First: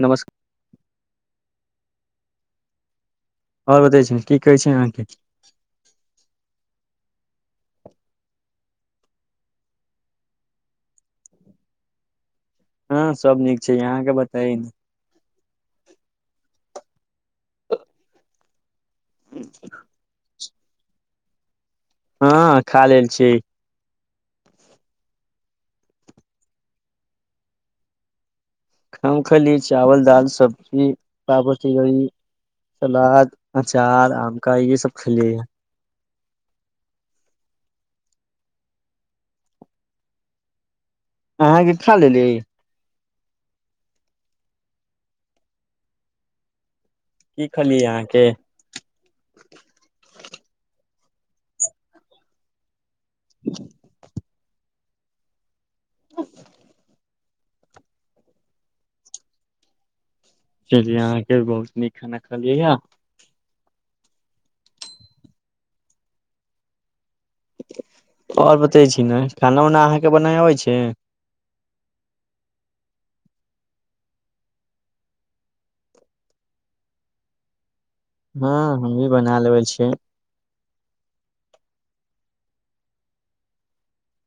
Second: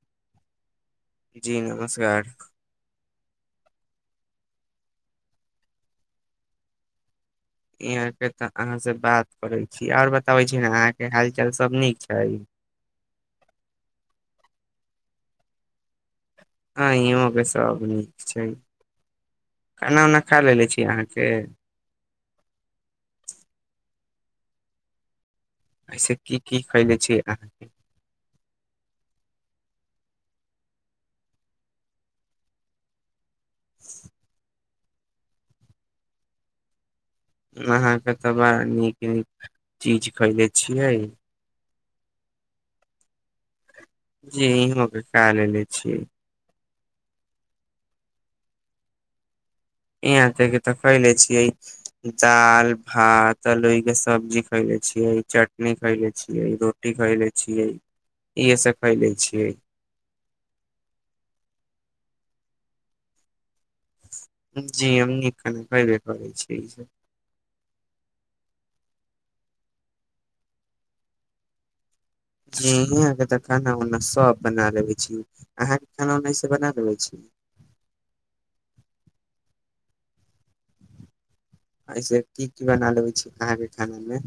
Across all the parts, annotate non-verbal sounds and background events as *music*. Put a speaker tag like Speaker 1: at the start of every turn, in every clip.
Speaker 1: नमस्कार
Speaker 2: जी नमस्कार
Speaker 1: आओर बतै छी की कहै छै अहाँके
Speaker 2: यहाँ के त अहाँ से बात करै छी आऔर बताबे छी ने अहाँ के हाल चाल सब नीक छै
Speaker 1: हँ सब नीक छै यहाँके बताय ने
Speaker 2: ह इहों के सब नीक छै खाना उना खा लेले छी अहाँके
Speaker 1: हँ खा लेल छीय
Speaker 2: ऐसे की की कैले छी अहाँके
Speaker 1: हम खली चावल दाल सब्जी पापड़ तीलौरी सलाद अचार आमका ये सब खलियै य
Speaker 2: अहाँके तऽ बड़ा नीक नीक चीज कैईले छियै
Speaker 1: अहाँ के खा लेली
Speaker 2: जी इहों के खा लेलेे छियै
Speaker 1: की खलियै अहाँके
Speaker 2: यहां ते के त खले छिये दाल भात अलोइ के सब्जी खइले छियै चटनी खइले छियै रोटी खइले छियै इहे सब कै ले छियै
Speaker 1: चलियै अहाँके बहुत नीक खाना खलियै य
Speaker 2: जी हम नीक कने करबे करै छी इसऽ
Speaker 1: और बतै छी नै खाना उना अहाँके बनाय अबै छै
Speaker 2: हू ईह के खाना उना सब बना लेे छी अहां के खाना उनास बना लेे छी
Speaker 1: हँ हम भी बना लेबे छियै
Speaker 2: ऐसे की की बना लेबै छी अहाँके खाना मे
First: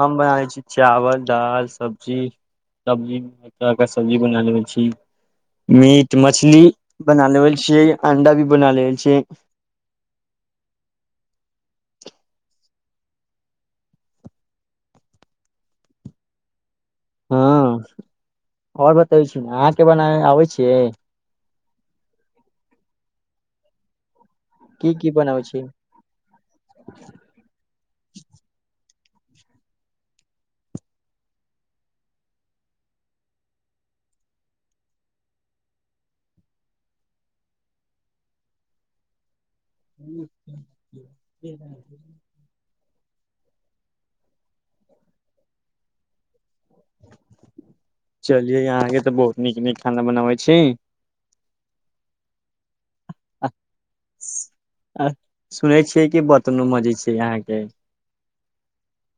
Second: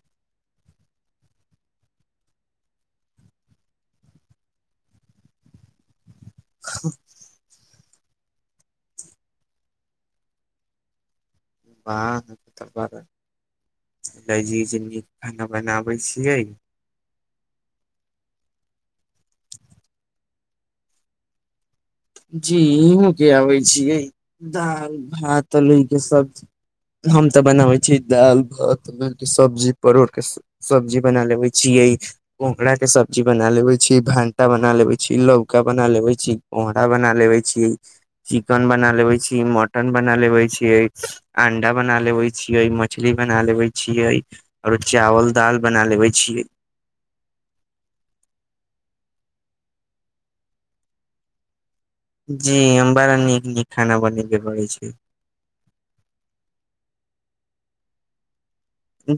Speaker 1: हम बनाबै छी चावल दाल सब्जी सब्जी चना का सब्जी बना लेे छी मीट मछली बना लेवल छियै अंडा भी बना लेवल छियै
Speaker 2: वाह त ब लजीज नीक खाना बनाबै छियै
Speaker 1: हूं आओर बतबै छी अहाँके बना आबै छियै
Speaker 2: जी इहो के आबै छियै
Speaker 1: की
Speaker 2: दाल
Speaker 1: की बनाबै
Speaker 2: भात
Speaker 1: छियै
Speaker 2: तलई के सब्जी हम तऽ बनाबै छीये दालि भात *unintelligible* के सब्जी परोरके सब्जी बना लेबे छियै पोखरा के सब्जी बना लेवे छी भनटा बना लेवे छीयै लौका बना लेबे छियै *unintelligible* बना लेवे छी चिकेन बना लेबे छी म मटन बना लेवे छिय अंडा बना लेवे छिय मछली बना लेवे छियै औरो चावल दाल बना लेवे छीयै
Speaker 1: चलिये यहाँ के तऽ बहुत नीक नीक खाना बनाबै छी
Speaker 2: जी हम बड़ा नीक नीक खाना बनेबे क रै छिय
Speaker 1: आ सुनै छियै कि बतनो मजै छियै अहाँ के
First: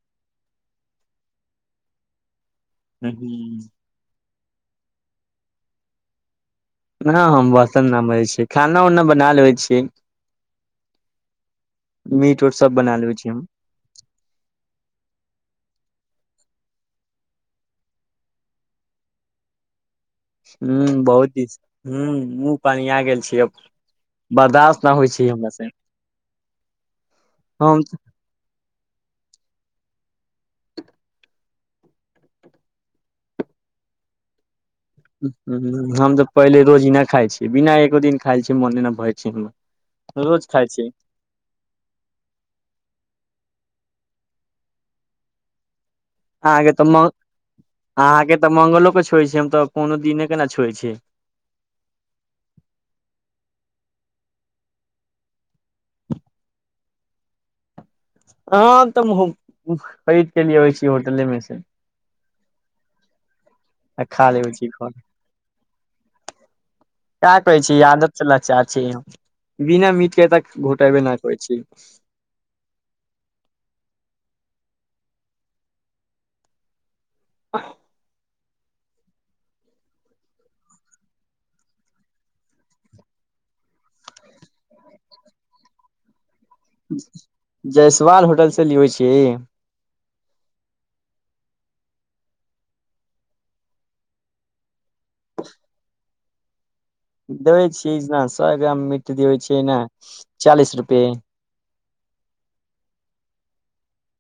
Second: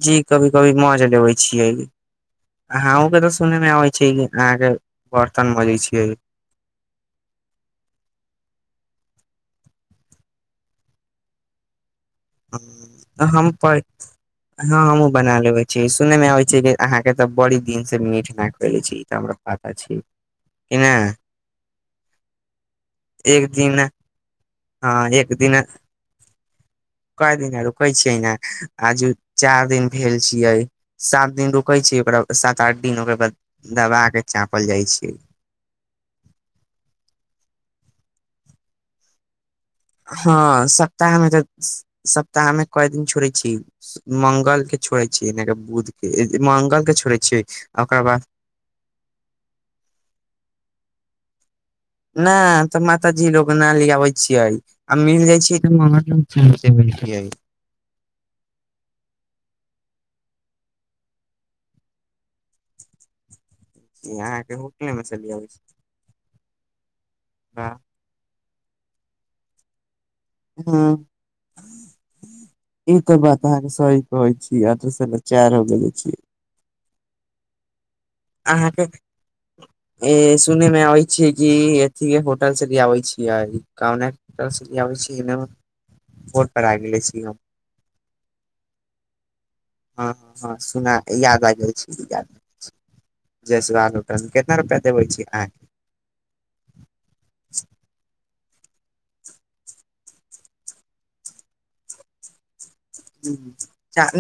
Speaker 2: जी कभी कभी माज लेबे छियै आहु के त सुनने मे आबै ठीक अहाँ के बर्तन मजै छीयै
Speaker 1: यहाँ हम बर्सन न माजै छीयै खाना उना बना लेबै छीयै मीट उट सब बना लेबे छीय हम
Speaker 2: प हँ हमूँ बना लेबय छीये सुनय मे आबे छै कि अहाँके तऽ बड़ी दिन से मीठ ना खइले छी इ तऽ हमरा आता छी कि ने
Speaker 1: हूं बहुत दिस हूं मुह पनियागेल छिय
Speaker 2: एक दिन
Speaker 1: बर्दाश्त न होइ
Speaker 2: हँ
Speaker 1: छै हमरा से
Speaker 2: काइऽ दिना
Speaker 1: हम
Speaker 2: रुकै छियै ने आजू चारि दिन भेल छियै सात दिन रुकै छै ओकरा सात आठ दिन ओकर बाद दबा के चापल जाइ छै
Speaker 1: हू हम तऽ पहिले रोजी नहि खाय छीयै बिना एको दिन खाइ छिय मोने न भए छै हमऽ
Speaker 2: हँ सप्ताहमे तऽ सप्ताह मे कय दिन छोड़े छी मंगल के छोड़े छी बुध
Speaker 1: अहाँके
Speaker 2: मंगल
Speaker 1: तऽ
Speaker 2: के
Speaker 1: म
Speaker 2: छोड़ै छियै ओकर बाद
Speaker 1: अहाँके तऽ मंगलो क छोए छियै हम तऽ कोनो दिने क ने छोए छिय
Speaker 2: नई तऽ माताजी लोग नइ ली आबै छियै आ मिल जाइ छियै *unintelligible*
Speaker 1: ह तऽ महू खरीद के लि अबै छी होटले मे से *unintelligible* आ खा लेबे
Speaker 2: अहाँके
Speaker 1: छी घ
Speaker 2: होटले मे से ले आबै छी
Speaker 1: काऽ कहै
Speaker 2: हँ
Speaker 1: छी आदत समाचार छैयौ बिना मीट के त घोटाइबे ना करै छै
Speaker 2: ई तऽ बात अहाँके सही कहै छी आ दोस चार हो गेले छी
Speaker 1: *inaudible* *inaudible*
Speaker 2: अहाँके ए सुने मे आबै छियै कि एथि होटल से ले आबै छियै कन तबै छै *unintelligible* ने फर पर गेलै सी
Speaker 1: जयसवाल होटलसँ लियबै छीयै
Speaker 2: हँ हँ हँ सुना याद आ गेल छै विद्यार्थी जैसवाल होटल कितना रुपआ देबे छी आई
Speaker 1: देबै छियै जेना सए ग्राम मीट देवय छियै न चालिस रुपे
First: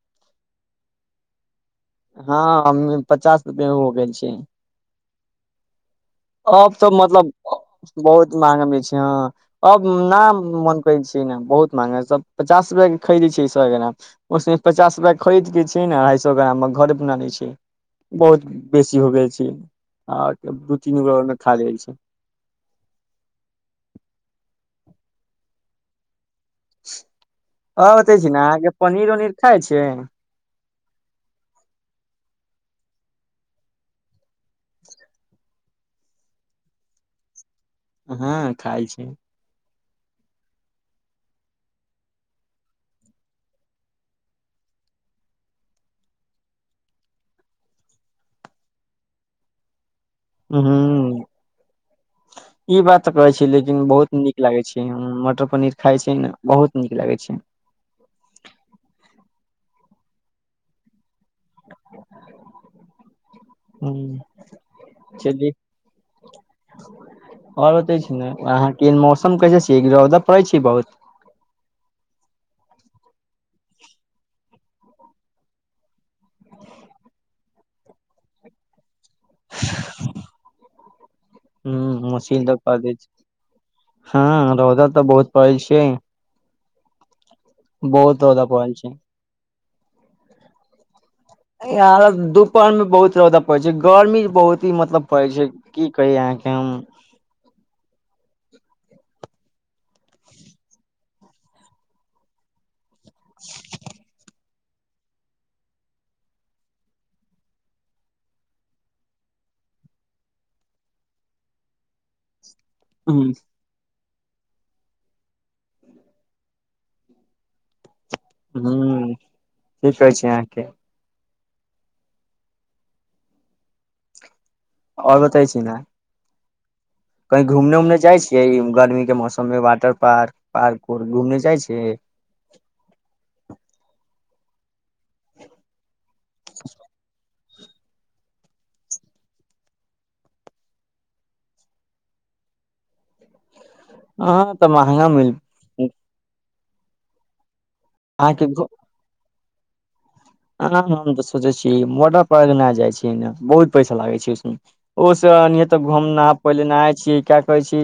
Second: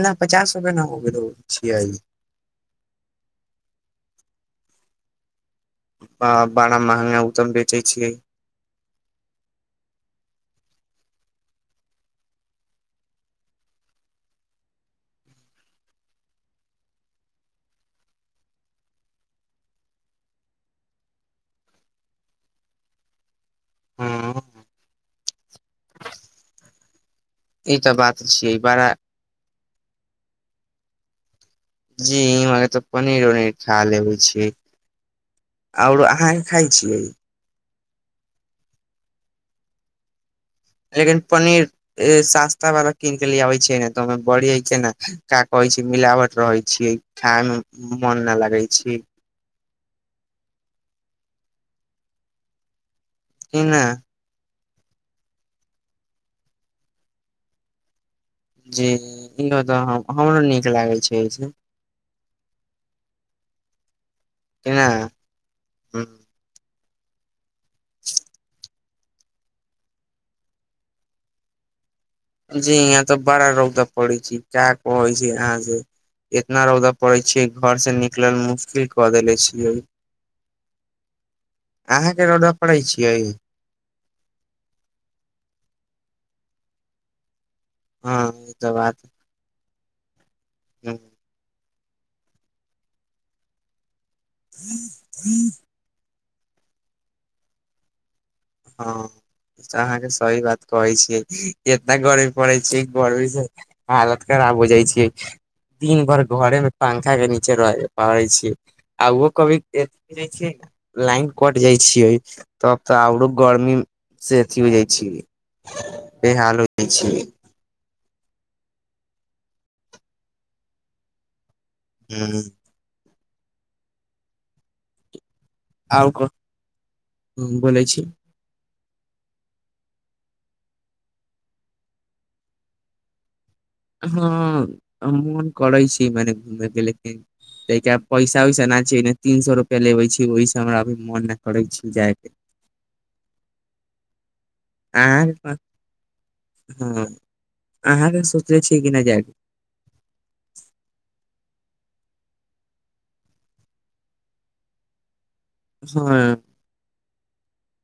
Speaker 2: न पचास रुपै न होबे देबय छियइ
Speaker 1: हँ आ पचास रुपआ हो गेल छै अब
Speaker 2: बड़ा
Speaker 1: तऽ
Speaker 2: महंगा उ
Speaker 1: मतलब
Speaker 2: तऽ हम बेचै छियै
Speaker 1: बहुत महग मे छै अहा अब न मोन करै छै न बहुत महंगा सब पचास रुपआ के खरीदै छै सौ ग्राम ओसे पचास रुपआ खरीद लै छियै ने अढ़ाई सए ग्राम घरे बना लै छियै बहुत बेसी हो गेल छै आ दू तीन गोरा और मे खा लै छै
Speaker 2: हँ ई
Speaker 1: ह
Speaker 2: तऽ
Speaker 1: बते
Speaker 2: बात
Speaker 1: छी ने
Speaker 2: छियै
Speaker 1: अहाँके
Speaker 2: बड़ा
Speaker 1: पनीर उनीर खाय छी
Speaker 2: जी इर तो पनीर उनीर खा लेबे छी
Speaker 1: *unintelligible*
Speaker 2: आओर अहाँके खाइ छियै
Speaker 1: हँ खाय छै
Speaker 2: लेकिन पनीर सस्ता वाला कीन के ले आबे छैै ने त बढ़ छै ने क कहै छै मिलावट रहै छियइ खायमे मोन ना लगै छै
Speaker 1: हं हं ई बात तऽ कहै छी
Speaker 2: कि
Speaker 1: लेकिन
Speaker 2: ने
Speaker 1: बहुत नीक न लागे छै मटर पनीर खाइ छै ने बहुत नीक लागै छै
Speaker 2: जी इहो तऽ हमरो नीक लागै छै से
Speaker 1: *inaudible*
Speaker 2: ने
Speaker 1: हं चलि आओर बतय छी ने अहाँ के मौसम कैसे छी रौदा पड़ै छी बहुत
Speaker 2: जी यहाँ तऽ बड़ा रौदा पड़ै छय क्या कहै छै यहाँ से इतना रौदा पड़े छै घर से निकलैमे मुश्किल क देेले छै हं
Speaker 1: ह
Speaker 2: अहाँके
Speaker 1: मशीन
Speaker 2: रौडऽ
Speaker 1: तक प
Speaker 2: पड़ै
Speaker 1: दै छै
Speaker 2: छियै
Speaker 1: हँ रौदा तऽ बहुत पड़ल छियइ बहुत
Speaker 2: हँ
Speaker 1: र *unintelligible* जा
Speaker 2: ई
Speaker 1: पल छै
Speaker 2: हं
Speaker 1: यहाँ पर दुपहर मे बहुत रौदा पड़ै छै गर्मी बहुत ही मतलब पड़ै छै की कही अहाँके हम
Speaker 2: हँ तऽ अहाँके सही बात कहै छियइ ए इना गर्मी पड़ै छय गर्मी से हालत खराब हो जाई छियै दिन भर घरे में पंखा के नीचे रह पड़े पाबाई छीिय आहो कभी जाई छियै लाइन कट जाई छियइ तब तऽ आरो गर्मी से अथी हो जाई छै बे हाल हो जाई छय
Speaker 1: हं सही कहै छी अहाँके
Speaker 2: हूँ
Speaker 1: ओर बतै छी ना
Speaker 2: ओर को *unintelligible*
Speaker 1: कहीं घूमने उमने जाय छियै गर्मी के मौसम में वाटर पार्क पार्क उर्क घूमने जाय छियै
Speaker 2: हँ मोन करै छी मने घूमैके लेकिन ताके पैसा वैसेना छय तीन सए रुपआ लेबे छी ओहिसे हमराभी मन नहि करै छी जाय के *unintelligible*
Speaker 1: हँ तमा
Speaker 2: अहाँके हँ अहाँके सोचले छियै कि नहि जाक
Speaker 1: ह हम तऽ सोचै छी मोटर पार्क नहि जाइ छै ने बहुत पैसा लागे छै उसमे ओ स त घूम नहा
Speaker 2: हँ
Speaker 1: पहिले नहााय छीै किया कहै छी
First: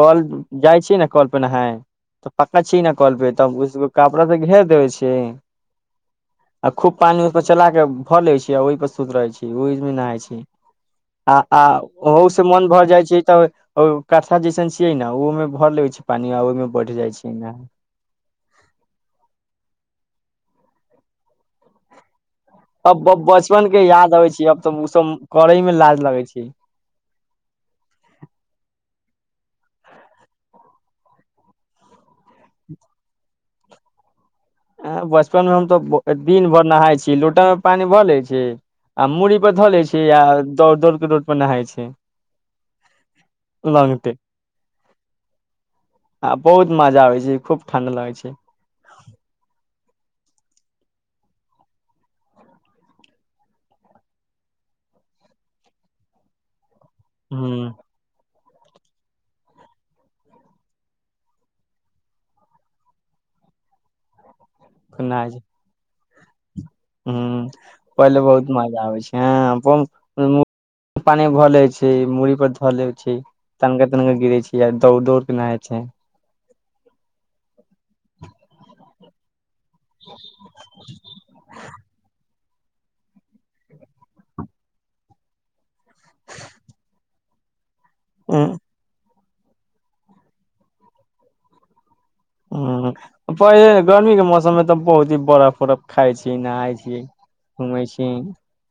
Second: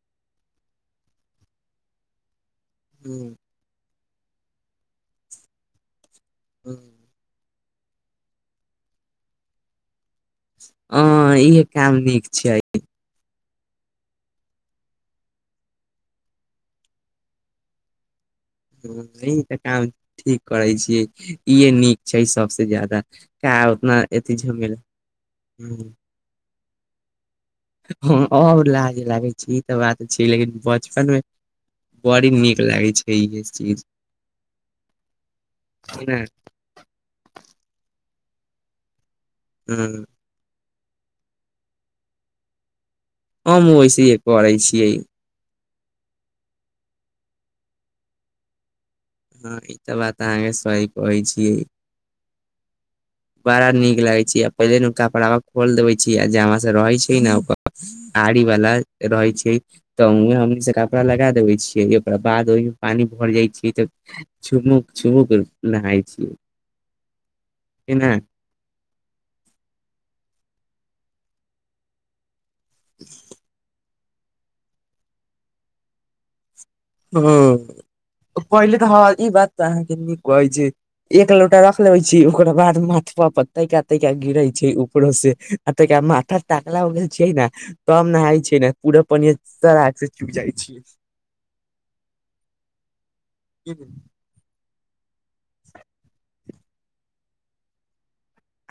Speaker 1: कल जाइ छी ने कल पे नहाय तऽ पक्का छिय ने कल पे तब उसो कपड़ा त घेर देबे आ खूब पानी उ पर चला के भर ले छी आ ओहि पर सुत रहे छी ओ मे नहाय छै आ
Speaker 2: हँ
Speaker 1: आ
Speaker 2: इहे काम नीक
Speaker 1: ओहो से
Speaker 2: छै
Speaker 1: मोन भर जाइ छय तऽ ओ कठा जैसन छियै ने ओमे भर लगै छै पानि आ ओहिमे बढ़ जाइ छय ने
Speaker 2: हं य तऽ काम ठीक करै छीियै इहे नीक छय सबसँ
Speaker 1: अब
Speaker 2: ज्यादा
Speaker 1: बचपन के
Speaker 2: उतना
Speaker 1: याद
Speaker 2: अथ झमेला ह *unintelligible*
Speaker 1: लागइ छी
Speaker 2: ह आओर लाज लागै छी ई तऽ बात छै लेकिन बचपन में बड़ी नीक लागै छय इह चीज
Speaker 1: बचपन में हम तो
Speaker 2: ह
Speaker 1: दिन भर नहाय छी लोटाे में पानी भर ले छै आ मुड़ी धऽ लय छै या दौड़ दौड़ के रोड पर नहाय छै
Speaker 2: हमहुँ वैसे हे करै छियइ
Speaker 1: आ बहुत मजा आबै छै खूब ठण्ड लगै छय
Speaker 2: हँ ई तऽ बात अहाँके सही कहै छियइ बड़ा नीक लागे छै आ पहिले न कपड़ा में खोल देे छी आ जामा रहै छै ने ओकर
Speaker 1: ह
Speaker 2: आड़ी वाला रहै छय तऽ उं हमनी से कपड़ा लगा देबे छियै ओकरा बाद ओहिमे पानी भर जाइ छैयै तऽ छुमुक छुमक नहाय छियै
Speaker 1: हूँ
Speaker 2: कि ने
Speaker 1: पहले बहुत मजा आबै छाए *unintelligible* मुड़ी पर ले छै, तनिका-तनिका गिरै छी, दौड़-दौड़ केना होइ छै।
Speaker 2: हूँ, पहिले तऽ ई बात तऽ अहाँकेँ नहि कहै छै। एक लोटा रख लेवे छी ओकरा बाद माथ पर तैका तैका गिर। ऊपरसँ आ तऽ माथा ताकला हो गेल छै ने, तखन ने छै पूरा पियर। सराक से चुकि जाइ छी
Speaker 1: ह, पहिले गर्मी के मौसम मे तखन बहुत बरफ-उरफ खाइ छी, नहाइ छी, घुमै छी।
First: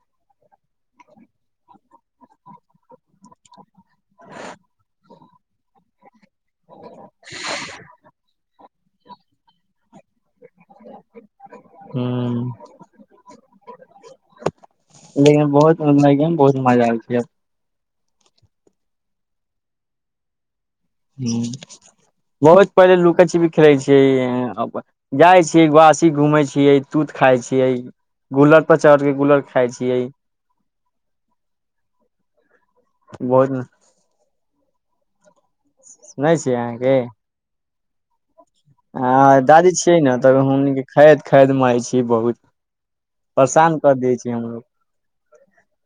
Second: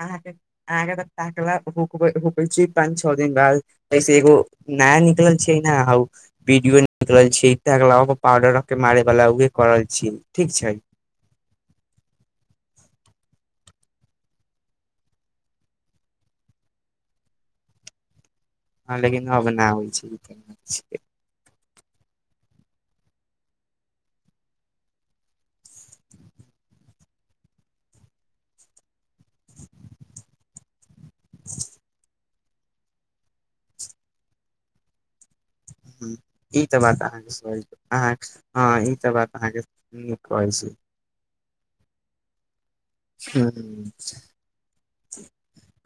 Speaker 2: अहाँकेँ अहाँकेँ त टकलाकै छी पाँच छओ दिन बाद। से एगो नया निकल छै न हउ। वीडियो निकल छी पाउडरख के मारे बाला उहे करल छी ठीक छै।
Speaker 1: हूँ। लेकिन बहुत मत बहुत मजा अबल छैब।
Speaker 2: हँ, लेकिन अब नहि होइ छै।
Speaker 1: ह, बहुत पहिले लुकै छी भी खेलै छिये। जाइ छियै वासी घूमे छियै तूत खाय छियै गुलद। पचार के गुलर खाइ छियै बहुत।
Speaker 2: ह
Speaker 1: सुनै छियै
Speaker 2: ई तऽ
Speaker 1: अहाँके
Speaker 2: बात अहाँके। हँ ई तऽ बात
Speaker 1: आ
Speaker 2: अहाँकेँ
Speaker 1: दादी छियै ने
Speaker 2: नीक
Speaker 1: तब
Speaker 2: कहै
Speaker 1: हमनी
Speaker 2: छी।
Speaker 1: के खैद खैद मै छी बहुत परेशान
Speaker 2: हूँ
Speaker 1: कर दै छी हमलोग।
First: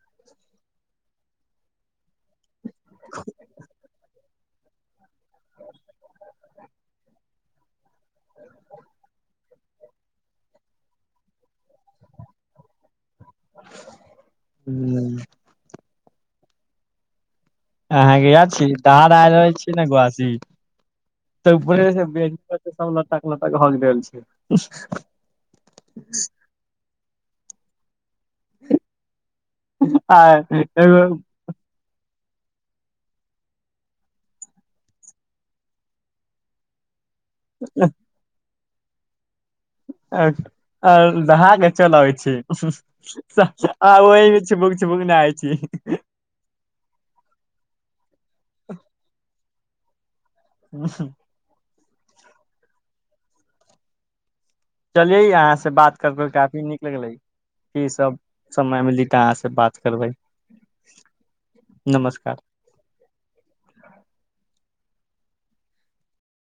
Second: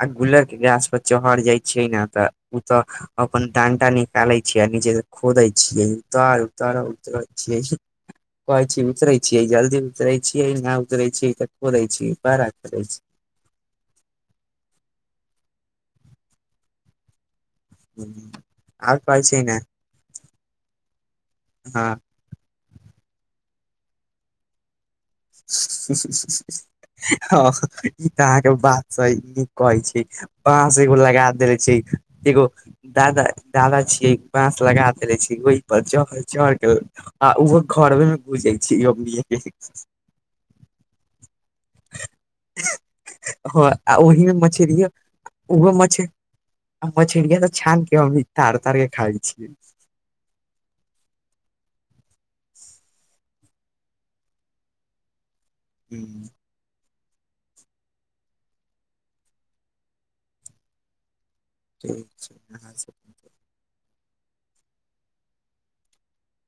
Speaker 2: आ गुलरके गाछ पर चहर जाइ छियै ने तऽ ओ तऽ अपन डानटान। खलै छियै नीचे खोदै छियै उतार उतार उतरै छियै। कहै छै उचरै छी। जल्दी उतरे छियै, नहि उतरे छियै छियै बड़ा करै छी।
Speaker 1: नै अहाँकेँ छी
Speaker 2: आओर
Speaker 1: दहर
Speaker 2: कहै
Speaker 1: आय
Speaker 2: छै
Speaker 1: रहल छी ने गासी तऽ ऊपरे।
Speaker 2: हँ
Speaker 1: सभ लत्ताक लत हक गेल छै।
Speaker 2: ह। ई, तऽ अहाँकेँ बात से नीक कहै छै,
Speaker 1: आ
Speaker 2: ब से एगो लगा देले छै। एगो दादा दादा छियै बास लगा देले छी ओहि पर चढ़के आ ओहो घरमे बुजै छै यमके।
Speaker 1: दहााक चल अबै छै। आ
Speaker 2: ओहि मे
Speaker 1: ओहिमे
Speaker 2: मछरी
Speaker 1: छिपुक छुपुक नहाये छी।
Speaker 2: हम छिड़किया तऽ छानके हमी तड़ता के खाइ छिय
Speaker 1: ह। चलिये यहाँसँ बात करबे काफी नीक लगलै कि सभ समय मिली तऽ अहाँसँ बात करबै।
Speaker 2: ठीक
Speaker 1: नमस्कार
Speaker 2: छै अहाँकेँ।